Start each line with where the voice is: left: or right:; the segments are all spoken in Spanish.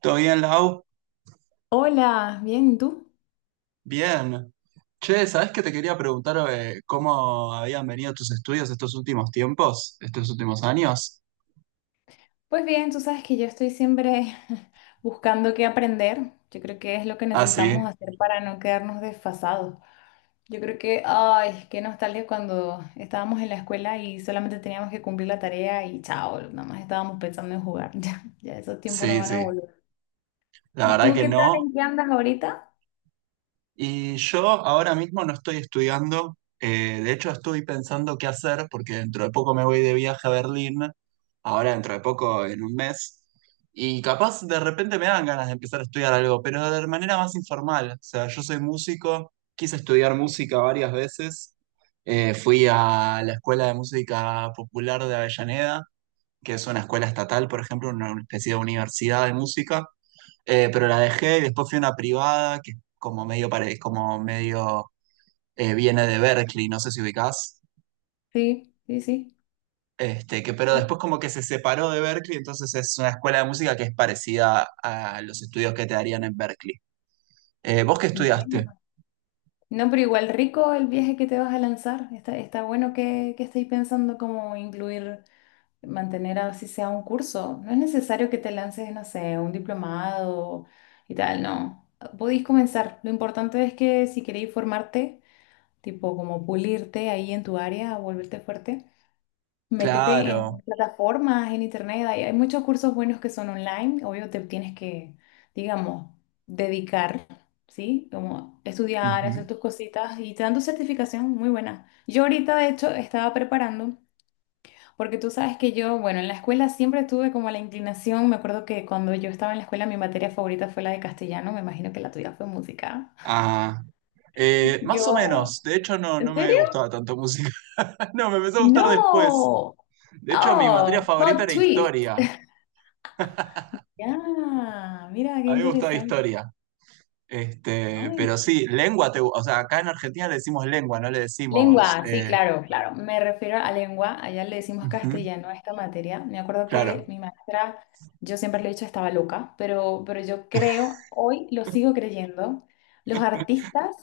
right: ¿Todo bien, Lau?
left: Hola, bien, ¿y tú?
right: Bien. Che, ¿sabés que te quería preguntar cómo habían venido tus estudios estos últimos tiempos, estos últimos años?
left: Pues bien, tú sabes que yo estoy siempre buscando qué aprender. Yo creo que es lo que
right: Ah,
left: necesitamos
right: sí,
left: hacer para no quedarnos desfasados. Yo creo que, ay, qué nostalgia cuando estábamos en la escuela y solamente teníamos que cumplir la tarea y chao, nada más estábamos pensando en jugar. Ya, ya esos tiempos no
right: sí,
left: van a
right: sí.
left: volver.
right: La
left: ¿Y
right: verdad
left: tú
right: que
left: qué tal?
right: no.
left: ¿En qué andas ahorita?
right: Y yo ahora mismo no estoy estudiando, de hecho estoy pensando qué hacer porque dentro de poco me voy de viaje a Berlín, ahora dentro de poco en un mes, y capaz de repente me dan ganas de empezar a estudiar algo, pero de manera más informal. O sea, yo soy músico, quise estudiar música varias veces, fui a la Escuela de Música Popular de Avellaneda, que es una escuela estatal, por ejemplo, una especie de universidad de música. Pero la dejé y después fui a una privada que es como medio, como medio viene de Berkeley, no sé si ubicás.
left: Sí, sí, sí.
right: Este, que, pero después como que se separó de Berkeley, entonces es una escuela de música que es parecida a los estudios que te darían en Berkeley. ¿Vos qué estudiaste?
left: Bueno. No, pero igual rico el viaje que te vas a lanzar. Está bueno que estéis pensando cómo incluir, mantener así sea un curso. No es necesario que te lances, no sé, un diplomado y tal, no. Podéis comenzar. Lo importante es que si queréis formarte, tipo como pulirte ahí en tu área, volverte fuerte, métete en
right: Claro.
left: plataformas, en internet. Hay muchos cursos buenos que son online. Obvio, te tienes que, digamos, dedicar. ¿Sí? Como estudiar, hacer
right: Ujú.
left: tus cositas y te dan tu certificación muy buena. Yo ahorita, de hecho, estaba preparando. Porque tú sabes que yo, bueno, en la escuela siempre tuve como la inclinación, me acuerdo que cuando yo estaba en la escuela mi materia favorita fue la de castellano, me imagino que la tuya fue música.
right: Ah, más o
left: Yo,
right: menos. De hecho, no,
left: ¿en
right: no me
left: serio?
right: gustaba tanto música. No, me empezó a gustar después.
left: No.
right: De hecho, mi materia
left: Oh,
right: favorita
left: plot
right: era
left: twist.
right: historia.
left: Ya, mira qué
right: A mí me gustaba
left: interesante.
right: historia. Este,
left: Ay,
right: pero
left: no.
right: sí, lengua, o sea, acá en Argentina le decimos lengua, no le decimos,
left: Lengua, sí, claro, claro. Me refiero a lengua. Allá le decimos
right: ujú,
left: castellano a esta materia. Me acuerdo que
right: claro.
left: mi maestra, yo siempre le he dicho estaba loca, pero yo creo, hoy lo sigo creyendo, los artistas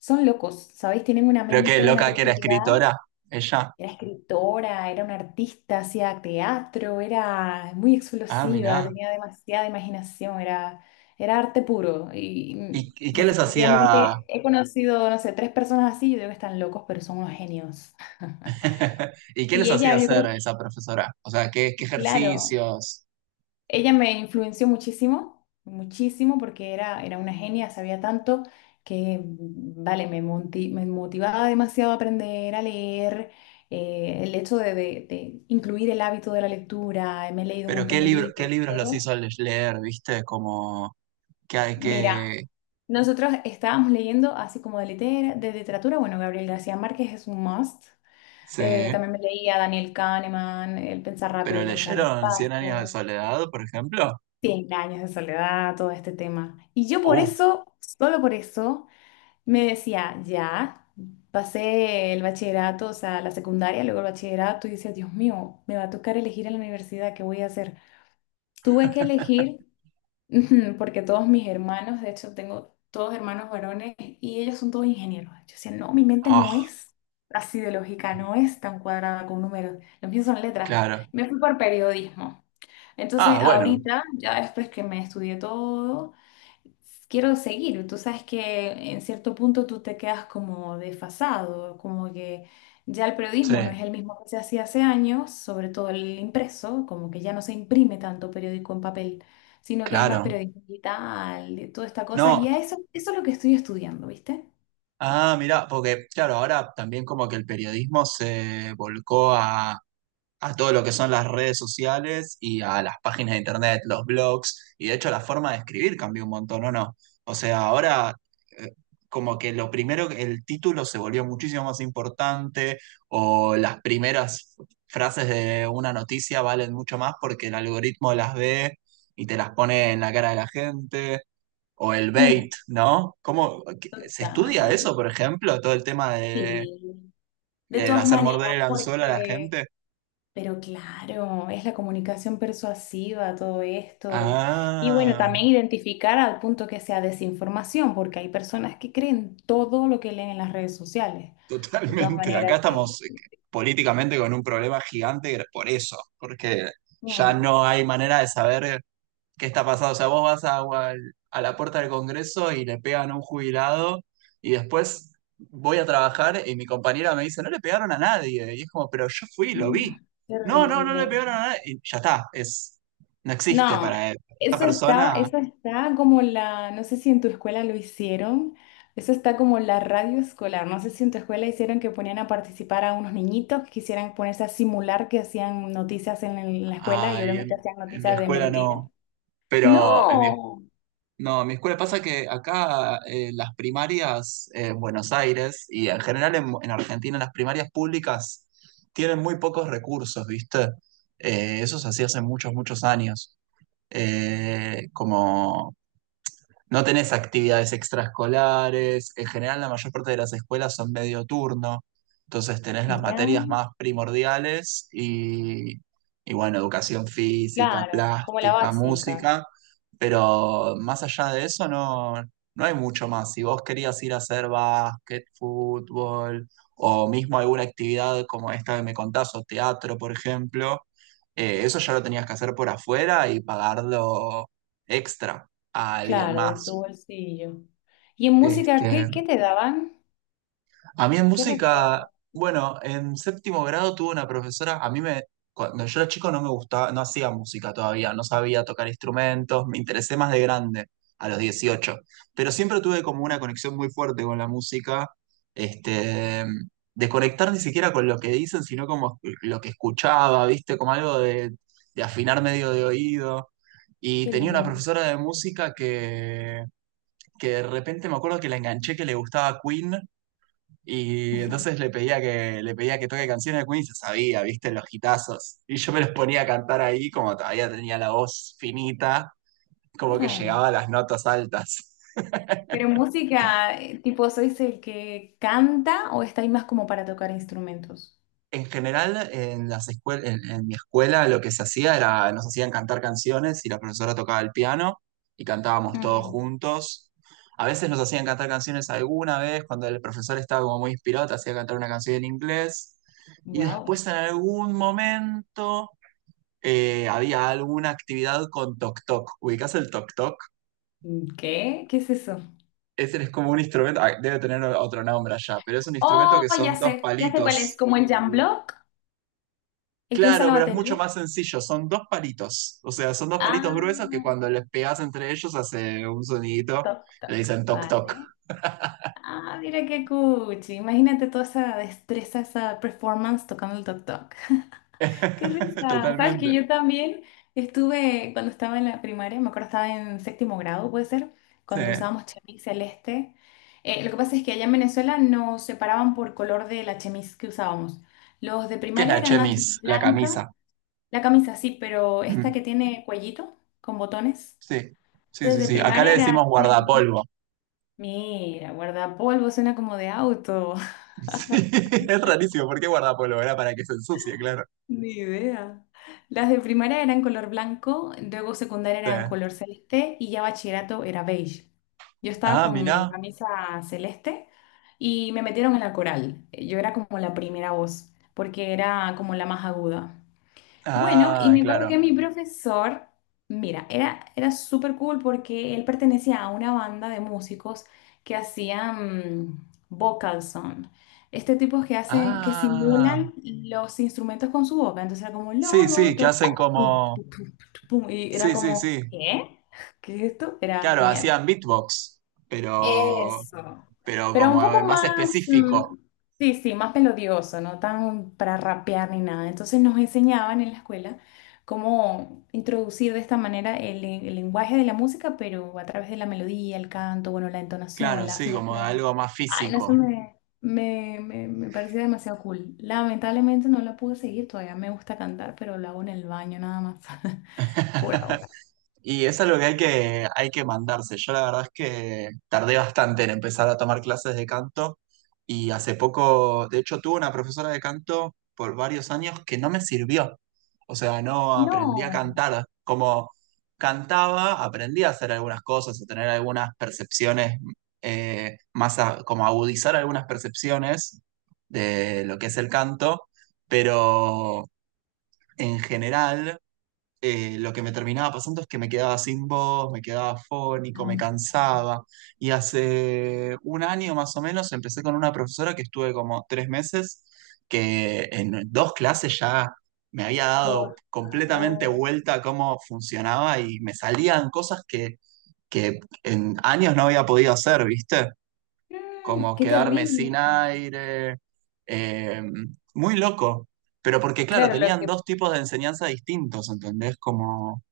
left: son locos, ¿sabéis? Tienen una
right: Pero qué
left: mente, una
right: loca, que era
left: creatividad.
right: escritora, ella.
left: Era escritora, era una artista, hacía teatro, era muy
right: Ah,
left: explosiva,
right: mirá.
left: tenía demasiada imaginación, era arte puro. Y
right: Y qué les hacía,
left: definitivamente he conocido, no sé, tres personas así, yo digo que están locos, pero son unos genios.
right: y qué
left: Y
right: les hacía
left: ella, yo
right: hacer a
left: creo,
right: esa profesora? O sea, qué, qué
left: claro,
right: ejercicios,
left: ella me influenció muchísimo, muchísimo, porque era una genia, sabía tanto que, vale, me motivaba demasiado a aprender a leer. El hecho de, de incluir el hábito de la lectura, me he leído un
right: pero
left: montón
right: qué
left: de
right: libro, qué
left: libros,
right: libros los
left: todo.
right: hizo leer, ¿viste? Como que hay
left: Mira,
right: que,
left: nosotros estábamos leyendo así como de, de literatura, bueno, Gabriel García Márquez es un must.
right: sí.
left: También me leía Daniel Kahneman, El pensar
right: Pero
left: rápido, pensar
right: leyeron Cien años de
left: despacio.
right: soledad, por ejemplo.
left: Cien años de soledad, todo este tema. Y yo por
right: Uh,
left: eso, solo por eso, me decía, ya, pasé el bachillerato, o sea, la secundaria, luego el bachillerato, y decía, Dios mío, me va a tocar elegir en la universidad, ¿qué voy a hacer? Tuve que elegir. Ujú. Porque todos mis hermanos, de hecho tengo todos hermanos varones y ellos son todos ingenieros. Yo decía, no, mi mente no
right: ah,
left: es así de lógica, no es tan cuadrada con números, los míos son letras.
right: claro.
left: Me fui por periodismo.
right: Ah,
left: Entonces
right: bueno,
left: ahorita, ya después que me estudié todo, quiero seguir. Tú sabes que en cierto punto tú te quedas como desfasado, como que ya el
right: sí,
left: periodismo no es el mismo que se hacía hace años, sobre todo el impreso, como que ya no se imprime tanto periódico en papel, sino que hay más
right: claro.
left: periodismo digital, de toda esta cosa, y
right: No,
left: a eso, eso es lo que estoy estudiando, ¿viste?
right: ah, mirá, porque claro, ahora también como que el periodismo se volcó a todo lo que son las redes sociales y a las páginas de internet, los blogs, y de hecho la forma de escribir cambió un montón, ¿o no? O sea, ahora eh, como que lo primero, el título se volvió muchísimo más importante, o las primeras frases de una noticia valen mucho más porque el algoritmo las ve y te las pone en la cara de la gente, o el
left: Mm,
right: bait, ¿no? ¿Cómo se estudia
left: total,
right: eso, por ejemplo? Todo el tema de,
left: sí. De todas
right: hacer morder
left: maneras,
right: el anzuelo a la
left: porque
right: gente.
left: Pero claro, es la comunicación persuasiva, todo esto. Y bueno,
right: Ah,
left: también identificar al punto que sea desinformación, porque hay personas que creen todo lo que leen en las redes sociales. De todas
right: totalmente. Acá
left: maneras, sí.
right: estamos políticamente con un problema gigante por eso, porque ya
left: Mm.
right: no hay manera de saber. ¿Qué está pasando? O sea, vos vas a, a la puerta del Congreso y le pegan a un jubilado y después voy a trabajar y mi compañera me dice, no le pegaron a nadie. Y es como, pero yo fui, lo
left: Mm,
right: vi. No, no, no le pegaron a
left: Terrible.
right: nadie. Y ya está, es, no existe
left: No,
right: para él. Esa
left: eso está,
right: persona,
left: eso está como la, no sé si en tu escuela lo hicieron, eso está como la radio escolar, no sé si en tu escuela hicieron que ponían a participar a unos niñitos que quisieran ponerse a simular que hacían noticias en, la escuela y
right: ay,
left: obviamente hacían
right: en mi
left: noticias de
right: escuela
left: mentira.
right: no, pero en mi
left: No,
right: no, mi escuela pasa que acá las primarias en Buenos Aires y en general en Argentina las primarias públicas tienen muy pocos recursos, ¿viste? Eso se hacía hace muchos, muchos años. Como no tenés actividades extraescolares. En general, la mayor parte de las escuelas son medio turno. Entonces tenés las
left: ya,
right: materias más primordiales y bueno, educación física,
left: claro, como la
right: plástica,
left: básica,
right: música. Pero más allá de eso, no, no hay mucho más. Si vos querías ir a hacer básquet, fútbol o mismo alguna actividad como esta que me contás, o teatro, por ejemplo, eso ya lo tenías que hacer por afuera y pagarlo extra a alguien
left: claro, de tu
right: más.
left: bolsillo. ¿Y en música qué,
right: Este,
left: qué te daban?
right: a mí en
left: ¿Qué recuerdas?
right: música, bueno, en séptimo grado tuve una profesora, a mí me, cuando yo era chico no me gustaba, no hacía música todavía, no sabía tocar instrumentos, me interesé más de grande, a los 18, pero siempre tuve como una conexión muy fuerte con la música, este, de conectar ni siquiera con lo que dicen, sino como lo que escuchaba, ¿viste? Como algo de afinar medio de oído. Y
left: Qué
right: tenía una
left: lindo.
right: profesora de música que de repente me acuerdo que la enganché, que le gustaba Queen, y entonces le pedía que toque canciones de Queen y se sabía, viste, los gitazos. Y yo me los ponía a cantar ahí, como todavía tenía la voz finita, como que
left: Ujú.
right: llegaba a las notas altas.
left: Pero música, tipo, ¿sois el que canta o estáis más como para tocar instrumentos?
right: En general, en las en mi escuela lo que se hacía era, nos hacían cantar canciones y la profesora tocaba el piano y cantábamos todos juntos. A veces nos hacían cantar canciones alguna vez, cuando el profesor estaba como muy inspirado, te hacía cantar una canción en inglés. Y después
left: Wow.
right: en algún momento había alguna actividad con toc toc. ¿Ubicás el toc toc?
left: ¿Qué? ¿Qué es eso?
right: Ese es como un instrumento, ah, debe tener otro nombre allá, pero es un instrumento
left: Oh,
right: que son dos
left: ya sé cuál es,
right: palitos.
left: como el jam block, el que usa
right: Claro,
left: la
right: pero es
left: batería.
right: mucho más sencillo. Son dos palitos. O sea, son dos palitos
left: Ah,
right: gruesos que cuando les pegas entre ellos hace un sonidito.
left: toc,
right: Le
left: toc,
right: dicen toc toc.
left: vale. Ah, mira qué cuchi. Imagínate toda esa destreza, esa performance tocando el toc, toc. Qué risa. Sabes que
right: Totalmente.
left: yo también estuve, cuando estaba en la primaria, me acuerdo estaba en séptimo grado, puede ser,
right: Sí.
left: cuando usábamos chemis celeste. Lo que pasa es que allá en Venezuela nos separaban por color de la chemis que usábamos. Los de
right: ¿Qué es
left: primaria
right: la
left: eran la chemis
right: chemis? La
left: blanca,
right: camisa.
left: la camisa sí, pero esta que
right: Mm,
left: tiene cuellito con botones.
right: sí. Sí,
left: Entonces
right: sí,
left: de
right: sí. Acá le
left: primaria
right: decimos
left: era chemis.
right: guardapolvo.
left: Mira, guardapolvo suena como de auto.
right: Sí, es rarísimo. ¿Por qué guardapolvo? Era para que se ensucie, claro.
left: Ni idea. Las de primaria eran color blanco, luego secundaria
right: Sí.
left: eran color celeste y ya bachillerato era beige. Yo estaba
right: Ah,
left: con
right: mirá.
left: camisa celeste y me metieron en la coral. Yo era como la primera voz, porque era como la más aguda. Bueno, y
right: Ah,
left: me acuerdo
right: claro.
left: que mi profesor, mira, era súper cool porque él pertenecía a una banda de músicos que hacían vocal son. Este tipo que hacen, que
right: Ah.
left: simulan los instrumentos con su boca. Entonces era como,
right: Sí,
left: lo,
right: sí, que
left: to,
right: hacen
left: pum,
right: como.
left: tu, pum", y era
right: Sí, sí,
left: como,
right: sí.
left: ¿qué? ¿Qué es esto? Era
right: Claro,
left: genial.
right: hacían beatbox, pero
left: Eso.
right: pero
left: Pero un
right: como
left: poco
right: más
left: más,
right: específico.
left: sí, sí, más melodioso, no tan para rapear ni nada. Entonces nos enseñaban en la escuela cómo introducir de esta manera el lenguaje de la música, pero a través de la melodía, el canto, bueno, la entonación,
right: Claro,
left: la
right: sí, como
left: afinación.
right: algo más
left: Ay, no, eso
right: físico.
left: me parecía demasiado cool. Lamentablemente no la pude seguir todavía. Me gusta cantar, pero lo hago en el baño nada más, por ahora.
right: Y es algo que hay que, hay que mandarse. Yo la verdad es que tardé bastante en empezar a tomar clases de canto y hace poco, de hecho, tuve una profesora de canto por varios años que no me sirvió. O sea, no aprendí a
left: No,
right: cantar. Como cantaba, aprendí a hacer algunas cosas, a tener algunas percepciones, más como agudizar algunas percepciones de lo que es el canto, pero en general lo que me terminaba pasando es que me quedaba sin voz, me quedaba fónico, me
left: no,
right: cansaba. Y hace un año más o menos empecé con una profesora que estuve como 3 meses, que en dos clases ya me había dado
left: por
right: completamente
left: favor.
right: vuelta a cómo funcionaba y me salían cosas que en años no había podido hacer, ¿viste? Como
left: Qué
right: quedarme sin
left: terrible.
right: aire, eh, muy loco. Pero porque, claro,
left: Claro, lo
right: tenían
left: que
right: dos tipos de enseñanza distintos, ¿entendés? Como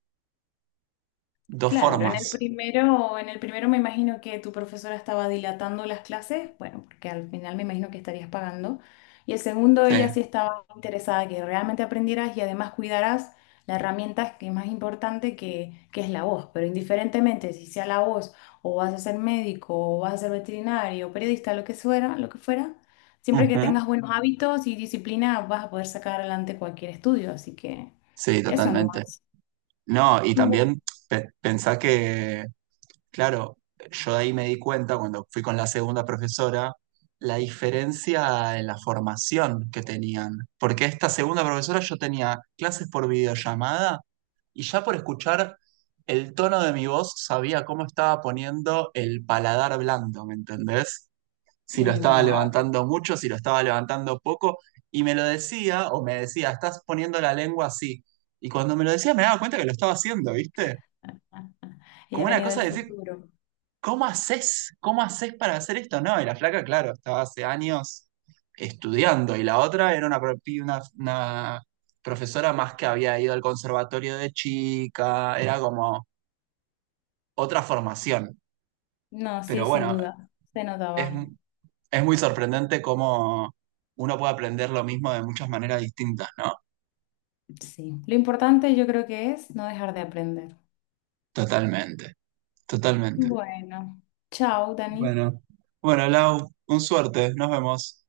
right: dos
left: Claro, en
right: formas,
left: el primero me imagino que tu profesora estaba dilatando las clases, bueno, porque al final me imagino que estarías pagando. Y el segundo, ella
right: sí.
left: sí estaba interesada que realmente aprendieras y además cuidaras la herramienta que es más importante que es la voz. Pero indiferentemente si sea la voz o vas a ser médico o vas a ser veterinario, periodista, lo que fuera, siempre que
right: Ujú.
left: tengas buenos hábitos y disciplina vas a poder sacar adelante cualquier estudio. Así que
right: Sí,
left: eso
right: totalmente.
left: nomás.
right: No, y
left: Bueno.
right: también pensá que, claro, yo de ahí me di cuenta cuando fui con la segunda profesora, la diferencia en la formación que tenían. Porque esta segunda profesora yo tenía clases por videollamada y ya por escuchar el tono de mi voz sabía cómo estaba poniendo el paladar blando, ¿me entendés? Si lo estaba
left: Wow.
right: levantando mucho, si lo estaba levantando poco, y me lo decía, o me decía, estás poniendo la lengua así. Y cuando me lo decía me daba cuenta que lo estaba haciendo, ¿viste?
left: Ella
right: Como una
left: venía del
right: cosa de decir,
left: futuro.
right: ¿cómo haces? ¿Cómo haces para hacer esto? No, y la flaca, claro, estaba hace años estudiando, y la otra era una profesora más que había ido al conservatorio de chica. Mm. Era como otra formación.
left: No, sí,
right: Pero
left: sin
right: bueno,
left: duda. Se
right: es,
left: notaba.
right: es muy sorprendente cómo uno puede aprender lo mismo de muchas maneras distintas, ¿no?
left: Sí. Lo importante yo creo que es no dejar de aprender.
right: Totalmente, totalmente.
left: Bueno, chao, Dani.
right: Bueno, bueno, Lau, un suerte, nos vemos.